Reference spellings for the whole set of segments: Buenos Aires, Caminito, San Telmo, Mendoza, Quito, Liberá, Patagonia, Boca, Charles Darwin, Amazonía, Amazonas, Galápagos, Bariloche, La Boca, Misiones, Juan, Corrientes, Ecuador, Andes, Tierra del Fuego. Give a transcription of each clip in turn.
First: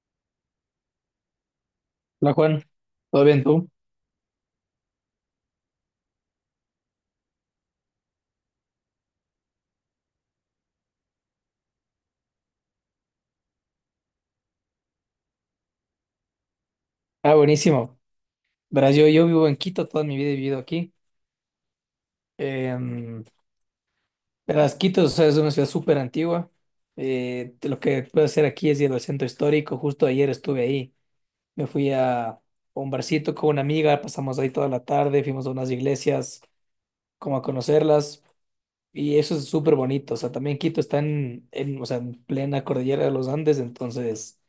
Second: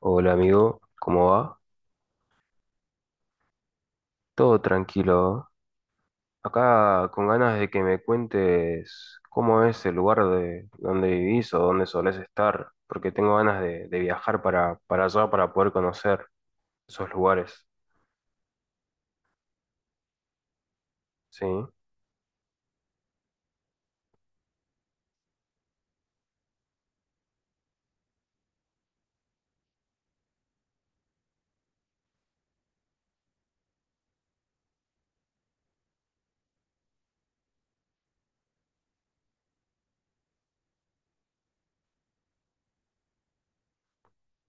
Hola amigo, ¿cómo va? Hola Juan, ¿todo bien tú? Todo tranquilo. Acá con ganas de que me cuentes cómo es el lugar de donde vivís o dónde solés estar, porque tengo ganas de viajar para allá para poder conocer esos Ah, lugares. buenísimo. Verás, yo vivo en Quito, toda mi vida he vivido aquí. ¿Sí? Em, verás, Quito, o sea, es una ciudad súper antigua. Lo que puedo hacer aquí es ir al centro histórico. Justo ayer estuve ahí. Me fui a un barcito con una amiga, pasamos ahí toda la tarde, fuimos a unas iglesias, como a conocerlas. Y eso es súper bonito. O sea, también Quito está o sea, en plena cordillera de los Andes, entonces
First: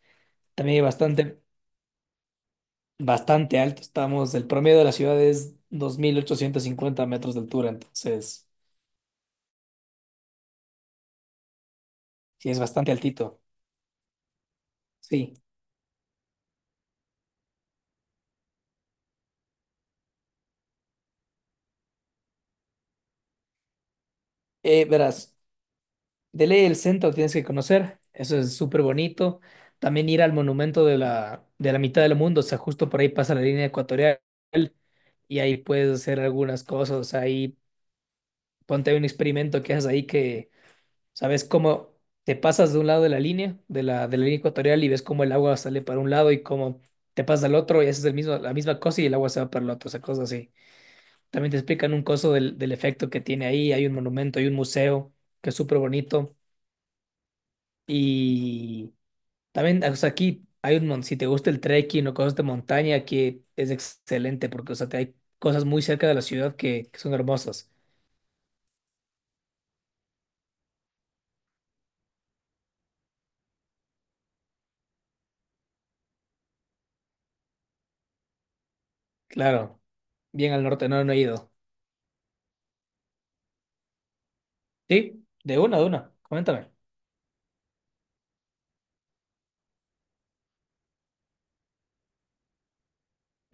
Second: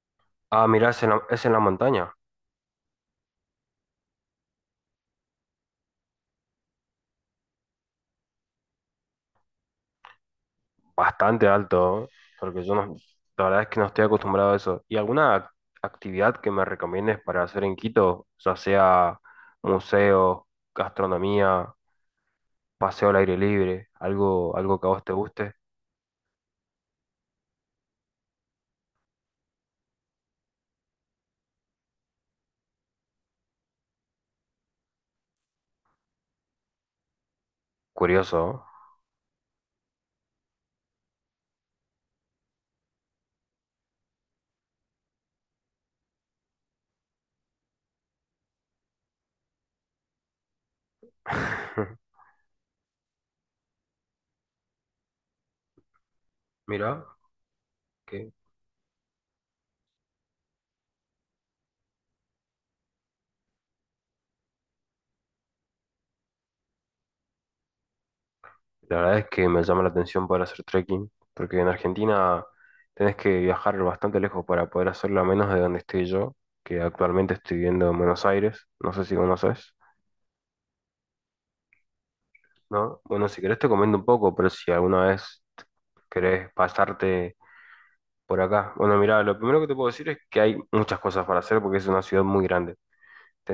Ah, también hay mirá, es en la, es en la montaña, bastante alto. Estamos, el promedio de la ciudad es 2.850 metros de altura, entonces bastante alto, ¿eh? sí es Porque yo bastante no, altito. la verdad es que no estoy acostumbrado a eso. ¿Y Sí. alguna actividad que me recomiendes para hacer en Quito, ya sea museos, gastronomía, paseo al aire libre, algo, algo que a vos te Verás, guste? de ley el centro tienes que conocer, eso es súper bonito. También ir al monumento de la mitad del mundo, o sea, justo por ahí pasa la línea ecuatorial y ahí puedes hacer algunas cosas, ahí Curioso, ¿no? ponte hay un experimento que haces ahí que, ¿sabes cómo? Te pasas de un lado de la línea, de la línea ecuatorial y ves cómo el agua sale para un lado y cómo te pasas al otro y haces la misma cosa y el agua se va para el otro, o sea, cosas así. También te explican un coso del efecto que tiene ahí, hay un monumento, hay un museo que es súper bonito Mira, que y también, o sea, aquí si te gusta el trekking o cosas de montaña, aquí es excelente porque, o sea, te hay cosas muy cerca de la ciudad que son hermosas. la verdad es que me llama la atención poder hacer trekking, porque en Argentina tenés que viajar bastante lejos para poder hacerlo a menos de donde estoy yo, que actualmente estoy viviendo en Buenos Aires, no sé si conoces, Claro, bien al norte, no, no he ido. ¿no? Bueno, si querés te comento un poco, pero si alguna Sí, vez de una, querés coméntame. pasarte por acá. Bueno, mira, lo primero que te puedo decir es que hay muchas cosas para hacer porque es una ciudad muy grande.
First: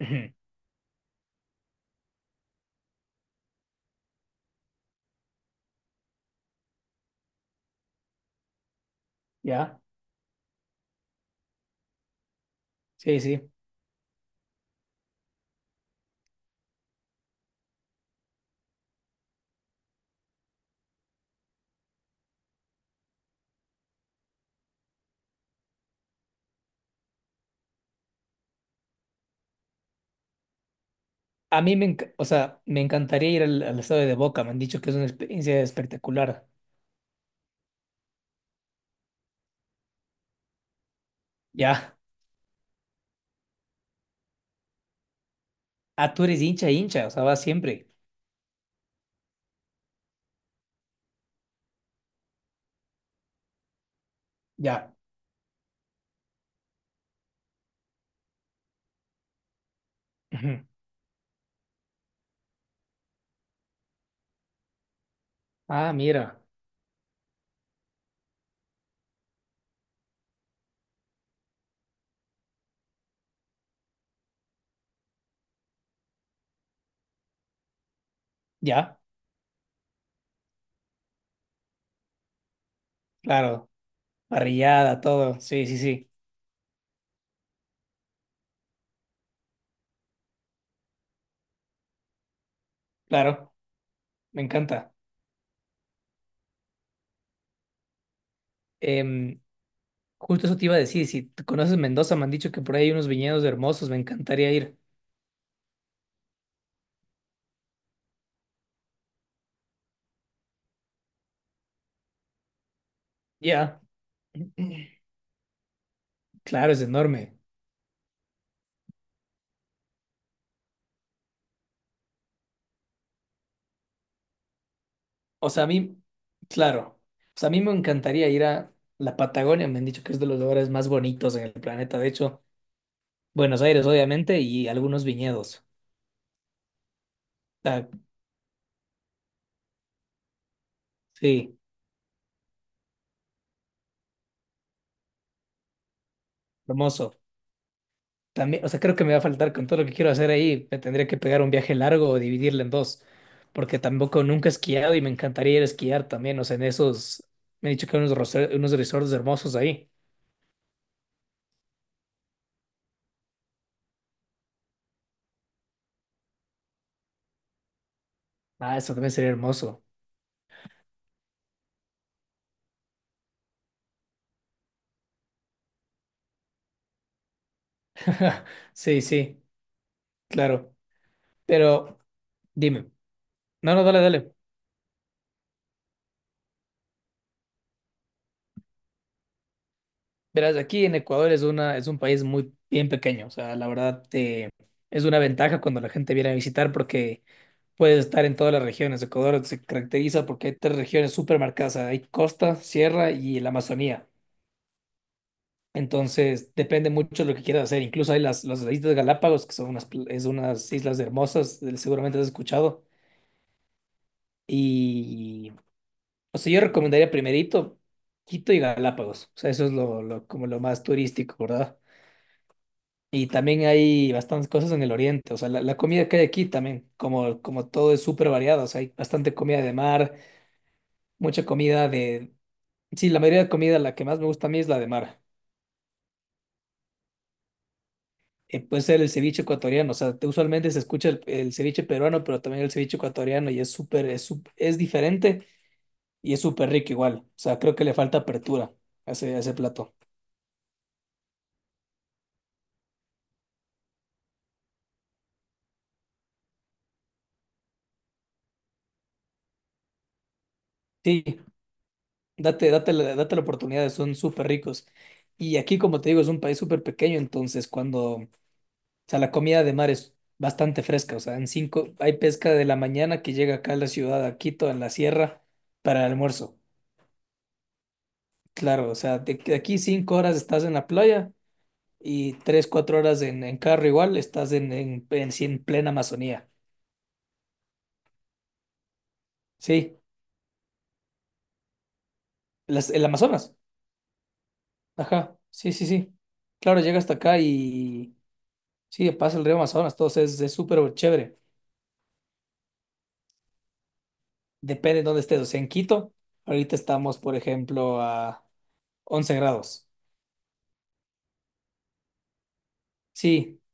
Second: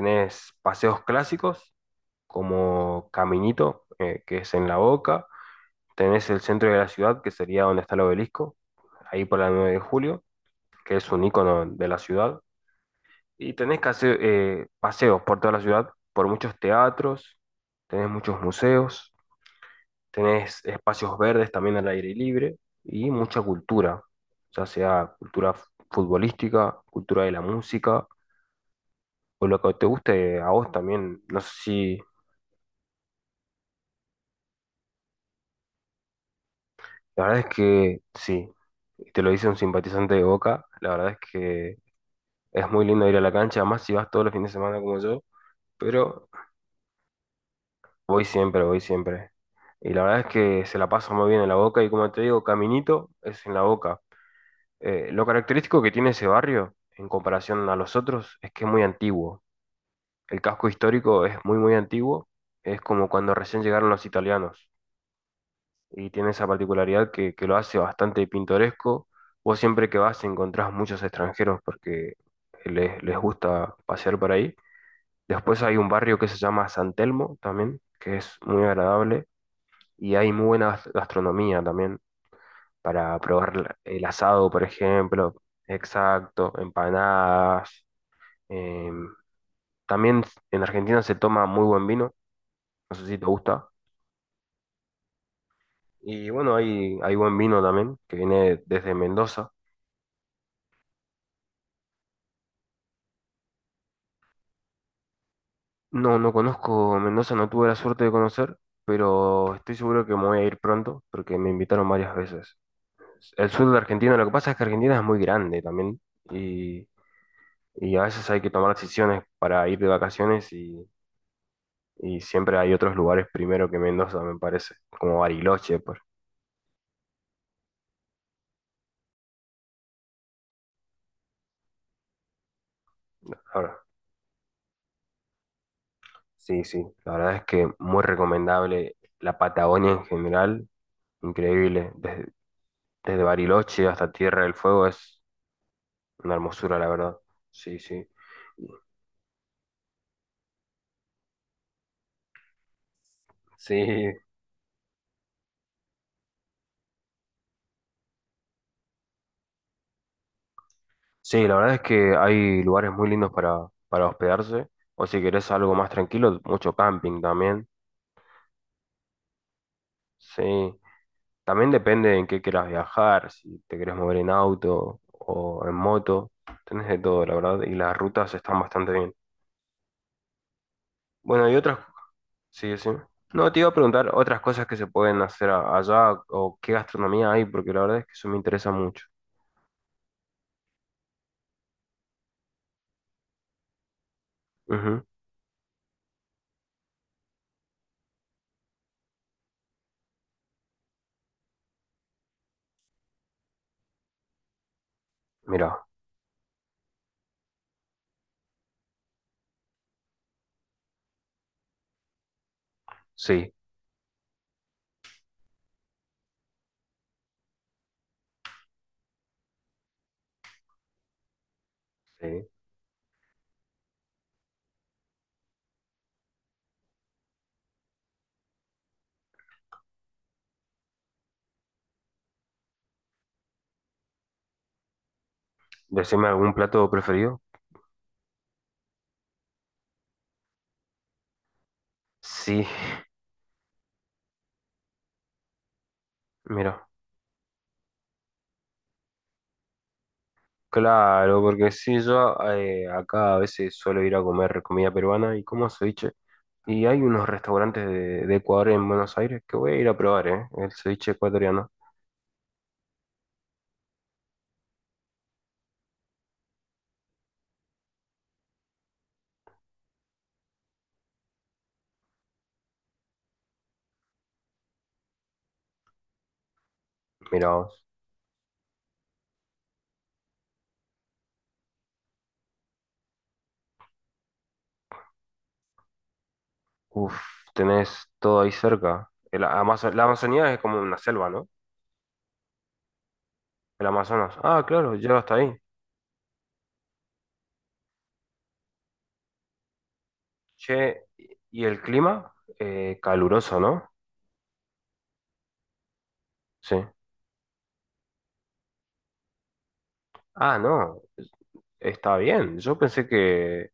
Ujú. paseos clásicos, como Caminito, que es en La Boca. Tenés el centro de la ciudad, que sería donde está el obelisco, ahí por la 9 de ¿Ya? julio, que es un icono de la ciudad. Sí, sí. Y tenés que hacer, paseos por toda la ciudad, por muchos teatros, tenés muchos museos, tenés espacios verdes también al aire libre y mucha cultura, ya sea cultura futbolística, cultura de la música o lo que te guste a vos también. No sé A mí si… o sea, me encantaría ir al estadio de Boca. Me han dicho que es una experiencia espectacular. La verdad es que sí, y te lo dice un simpatizante de Boca, la verdad es que Ya. es muy lindo ir a la cancha, más si vas todos los fines de semana como yo, Ah, tú pero eres hincha, hincha. O sea, vas siempre. voy siempre, voy siempre. Y la verdad es que se la pasa muy bien en la Boca y como te digo, Caminito es en la Boca. Ya. Lo característico que tiene ese barrio en comparación a los otros es que es muy antiguo. El Ujú. casco histórico es muy antiguo, es como cuando recién llegaron los italianos, Ah, y tiene mira. esa particularidad que lo hace bastante pintoresco. Vos siempre que vas encontrás muchos extranjeros porque les gusta pasear por ahí. Después hay un barrio que se llama San Telmo también, que es muy Ya. agradable y hay muy buena gastronomía también para probar Claro. El asado, por Parrillada, ejemplo, todo. Sí, sí, sí. exacto, empanadas. em, También en Argentina se toma muy buen vino, no sé si te Claro. gusta. Me encanta. Y bueno, hay buen vino también, que viene desde Em, Mendoza. justo eso te iba a decir. Si te conoces Mendoza, me han dicho que por ahí hay unos viñedos hermosos. Me encantaría ir. No, no conozco Mendoza, no tuve la suerte de conocer, pero estoy seguro que me voy a ir pronto porque me invitaron varias veces. El sur de Ya. Argentina, lo que pasa es que Argentina es muy grande también Claro, es y, enorme. y a veces hay que tomar decisiones para ir de vacaciones y siempre hay otros lugares primero que Mendoza, me parece, como O sea, a Bariloche. mí, Por… claro, o sea, a mí me encantaría ir a la Patagonia, me han dicho que es de los lugares más bonitos en el planeta, de hecho, Buenos Ahora, Aires, obviamente, y algunos viñedos. sí, sí, la verdad es O que sea, muy recomendable la Patagonia en general, sí, increíble, desde, desde Bariloche hasta Tierra del Fuego es una hermosura, la hermoso. verdad. Sí, sí. También, o sea, creo que me va a faltar con todo lo que quiero hacer ahí, me tendría que pegar un viaje largo o dividirlo en dos, porque Sí, tampoco nunca he esquiado y me encantaría ir a esquiar también, o sea, en esos, me han dicho que hay unos resorts hermosos ahí. sí, la verdad es que hay lugares muy lindos para hospedarse, o si querés algo más tranquilo, mucho camping también, Ah, eso también sería hermoso. sí. También depende en qué quieras viajar, si te querés mover en auto o en moto, tenés de todo, la verdad, y las rutas están bastante Sí, bien. sí, claro, Bueno, y otras, pero sí, sí. dime. No, te iba a No, no, dale, preguntar dale. otras cosas que se pueden hacer allá o qué gastronomía hay, porque la verdad es que eso me interesa mucho. Verás, aquí en Ecuador es un país muy bien pequeño, o sea, la verdad, Ujú. es una ventaja cuando la gente viene a visitar porque puedes estar en todas las regiones. Ecuador se caracteriza porque hay tres regiones súper marcadas, o sea, hay costa, sierra y la Amazonía. Mira, Entonces, depende mucho de lo que quieras hacer. Incluso hay las Islas Galápagos, que son unas, pl- es unas islas hermosas, seguramente has escuchado. sí, Y, o sea, yo recomendaría primerito Quito y Galápagos, o sea, eso es lo, como lo más turístico, ¿verdad? sí. Y también hay bastantes cosas en el oriente, o sea, la comida que hay aquí también, como todo es súper variado, o sea, hay bastante comida de mar, mucha comida de... Sí, la mayoría de comida, la que más me gusta a mí es la de mar. Decime algún plato preferido. Puede ser el ceviche ecuatoriano, o sea, usualmente se escucha el ceviche peruano, pero también Sí, el ceviche ecuatoriano y es diferente y es súper mira. rico igual, o sea, creo que le falta apertura a ese plato. Claro, porque sí, yo acá a veces suelo ir a comer comida peruana y como ceviche. Y hay unos restaurantes de Ecuador en Buenos Aires que voy a ir a probar, ¿eh? El ceviche Sí, ecuatoriano. Date la oportunidad, son súper ricos. Y aquí, como te digo, es un país súper pequeño, entonces cuando... O sea, la comida de mar es bastante fresca. O sea, hay pesca de la mañana que llega acá a la ciudad, a Quito, en la sierra, para el almuerzo. Mirá vos. Claro, o sea, de aquí 5 horas estás en la playa y 3 o 4 horas en carro igual, estás sí, en plena Amazonía. Uf, tenés todo ahí cerca. Sí, La Amazonía es como una selva, ¿no? El Amazonas. El Amazonas. Ah, claro, llega hasta Ajá, ahí. sí, sí, sí. Claro, llega hasta acá y sí, pasa el río Amazonas, todo es súper Che, chévere. ¿y el clima? ¿Caluroso, no? Depende de dónde estés. O sea, en Quito, ahorita Sí. estamos, por ejemplo, a 11 grados. Ah, no. Está bien, yo pensé Sí.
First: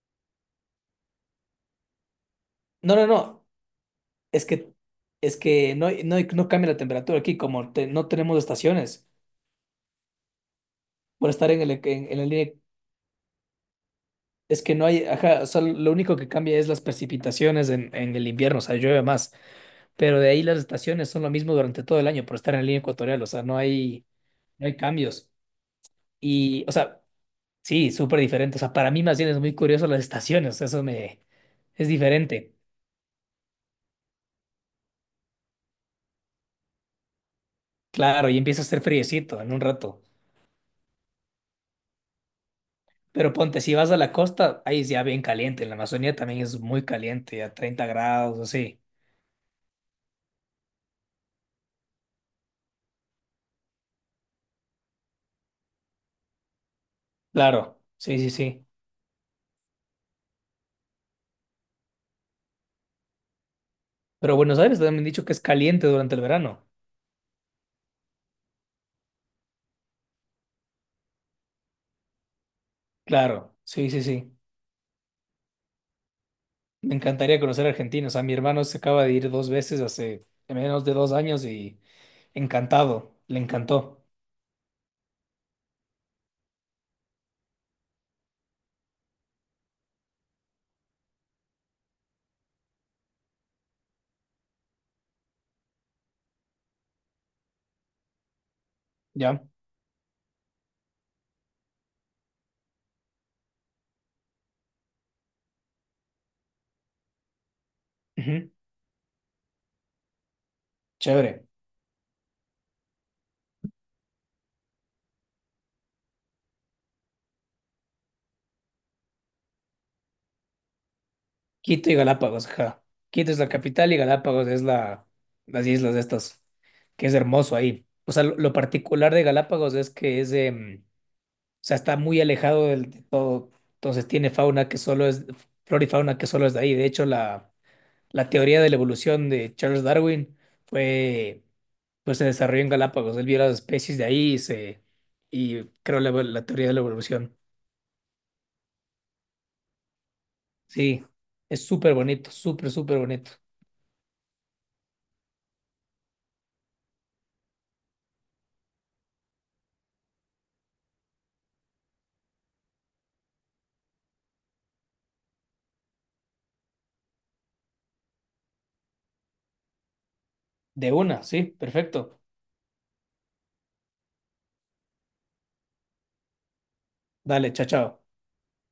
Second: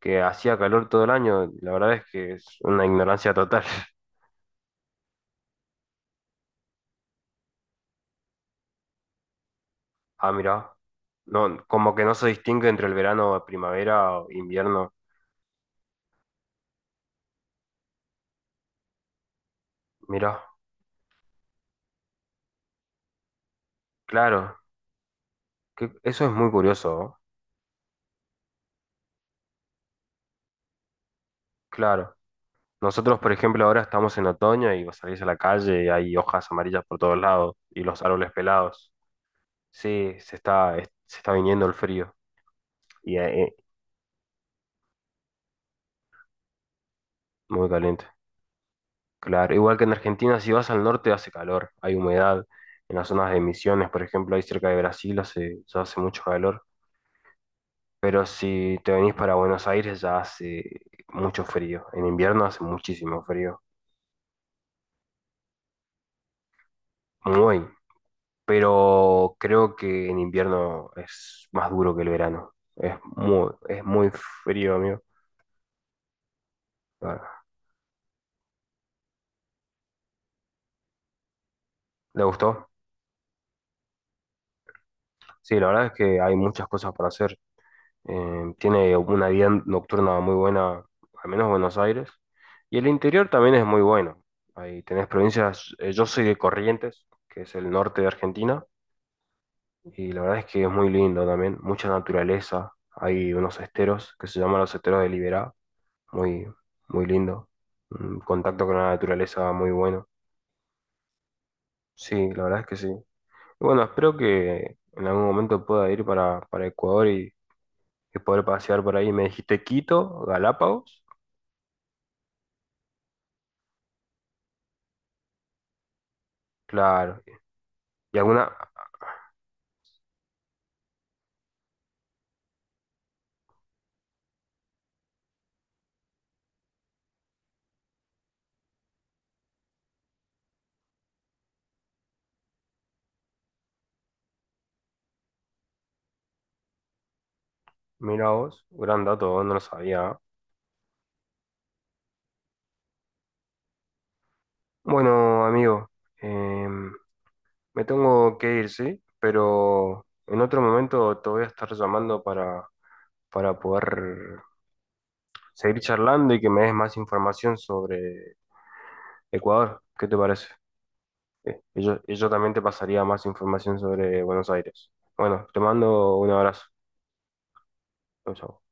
que hacía calor todo el año, la verdad es que es una No, no, ignorancia no. total. Es que, es que no, no cambia la temperatura aquí, como no tenemos estaciones Ah, mira, por estar no, como que no en la se línea. distingue entre el verano, primavera o Es que no invierno. hay, ajá, o sea, lo único que cambia es las precipitaciones en el invierno, o sea, llueve más. Pero de Mira, ahí las estaciones son lo mismo durante todo el año por estar en la línea ecuatorial, o sea, claro, no hay cambios. Eso es muy Y, o curioso, sea, ¿no? sí, súper diferente. O sea, para mí más bien es muy curioso las estaciones, es Claro. diferente. Nosotros, por ejemplo, ahora estamos en otoño y vos salís a la calle y hay hojas amarillas por todos lados y los Claro, árboles y empieza a hacer pelados. friecito en un rato. Sí, se está, se está viniendo el frío y Pero ponte, si vas a la costa, ahí es ya bien caliente. En la Amazonía también es muy caliente, a muy treinta caliente. grados, así. Claro, igual que en Argentina, si vas al norte hace calor, hay humedad. En las zonas de Misiones, por ejemplo, ahí cerca de Brasil hace, ya hace mucho calor. Claro, sí, Pero sí, sí. si te venís para Buenos Aires ya hace mucho frío. En invierno hace muchísimo frío. Pero Buenos Aires también me han dicho que es caliente durante el verano. Muy. Pero creo que en invierno es más duro que el verano. Claro, Es sí, sí, muy sí. frío, amigo. Me encantaría Ah, conocer Argentina. O sea, mi hermano se acaba de ir dos veces hace menos de 2 años y ¿le gustó? encantado, le encantó. Sí, la verdad es que hay muchas cosas para hacer. Tiene una vida nocturna muy buena, al menos Buenos Aires. Y el interior también es muy bueno. Ahí tenés provincias, yo soy de Corrientes, que es el norte de Argentina, ¿Ya? y la verdad es que es muy lindo también, mucha naturaleza. Hay unos esteros que se llaman los esteros de Liberá, muy, muy lindo. Un Ujú. contacto con la naturaleza muy bueno. Chévere. Sí, la verdad es que sí. Y bueno, espero que en algún momento pueda ir para Ecuador y poder pasear por ahí. Me dijiste Quito, Galápagos. Quito y Galápagos, ajá. Quito es la capital y Galápagos es las islas de estas, que es Claro. hermoso ahí. O Y sea, lo, alguna… lo particular de Galápagos es que o sea, está muy alejado de todo, entonces tiene fauna que solo es, flora y fauna que solo es de ahí. De hecho, la teoría de la evolución de Charles Darwin fue, pues se desarrolló en Galápagos. Él vio las especies de ahí y creó la teoría de la evolución. Mira vos, gran dato, no lo sabía. Sí, es súper bonito, súper, súper bonito. Bueno, amigo, em, me tengo que ir, ¿sí? Pero en otro momento te voy a estar llamando para poder seguir charlando y que me des más información sobre Ecuador. ¿Qué te parece? De una, sí, Eh, Y yo, y perfecto. yo también te pasaría más información sobre Buenos Aires. Bueno, te mando un abrazo. Dale, chao, chao. Chau, chau.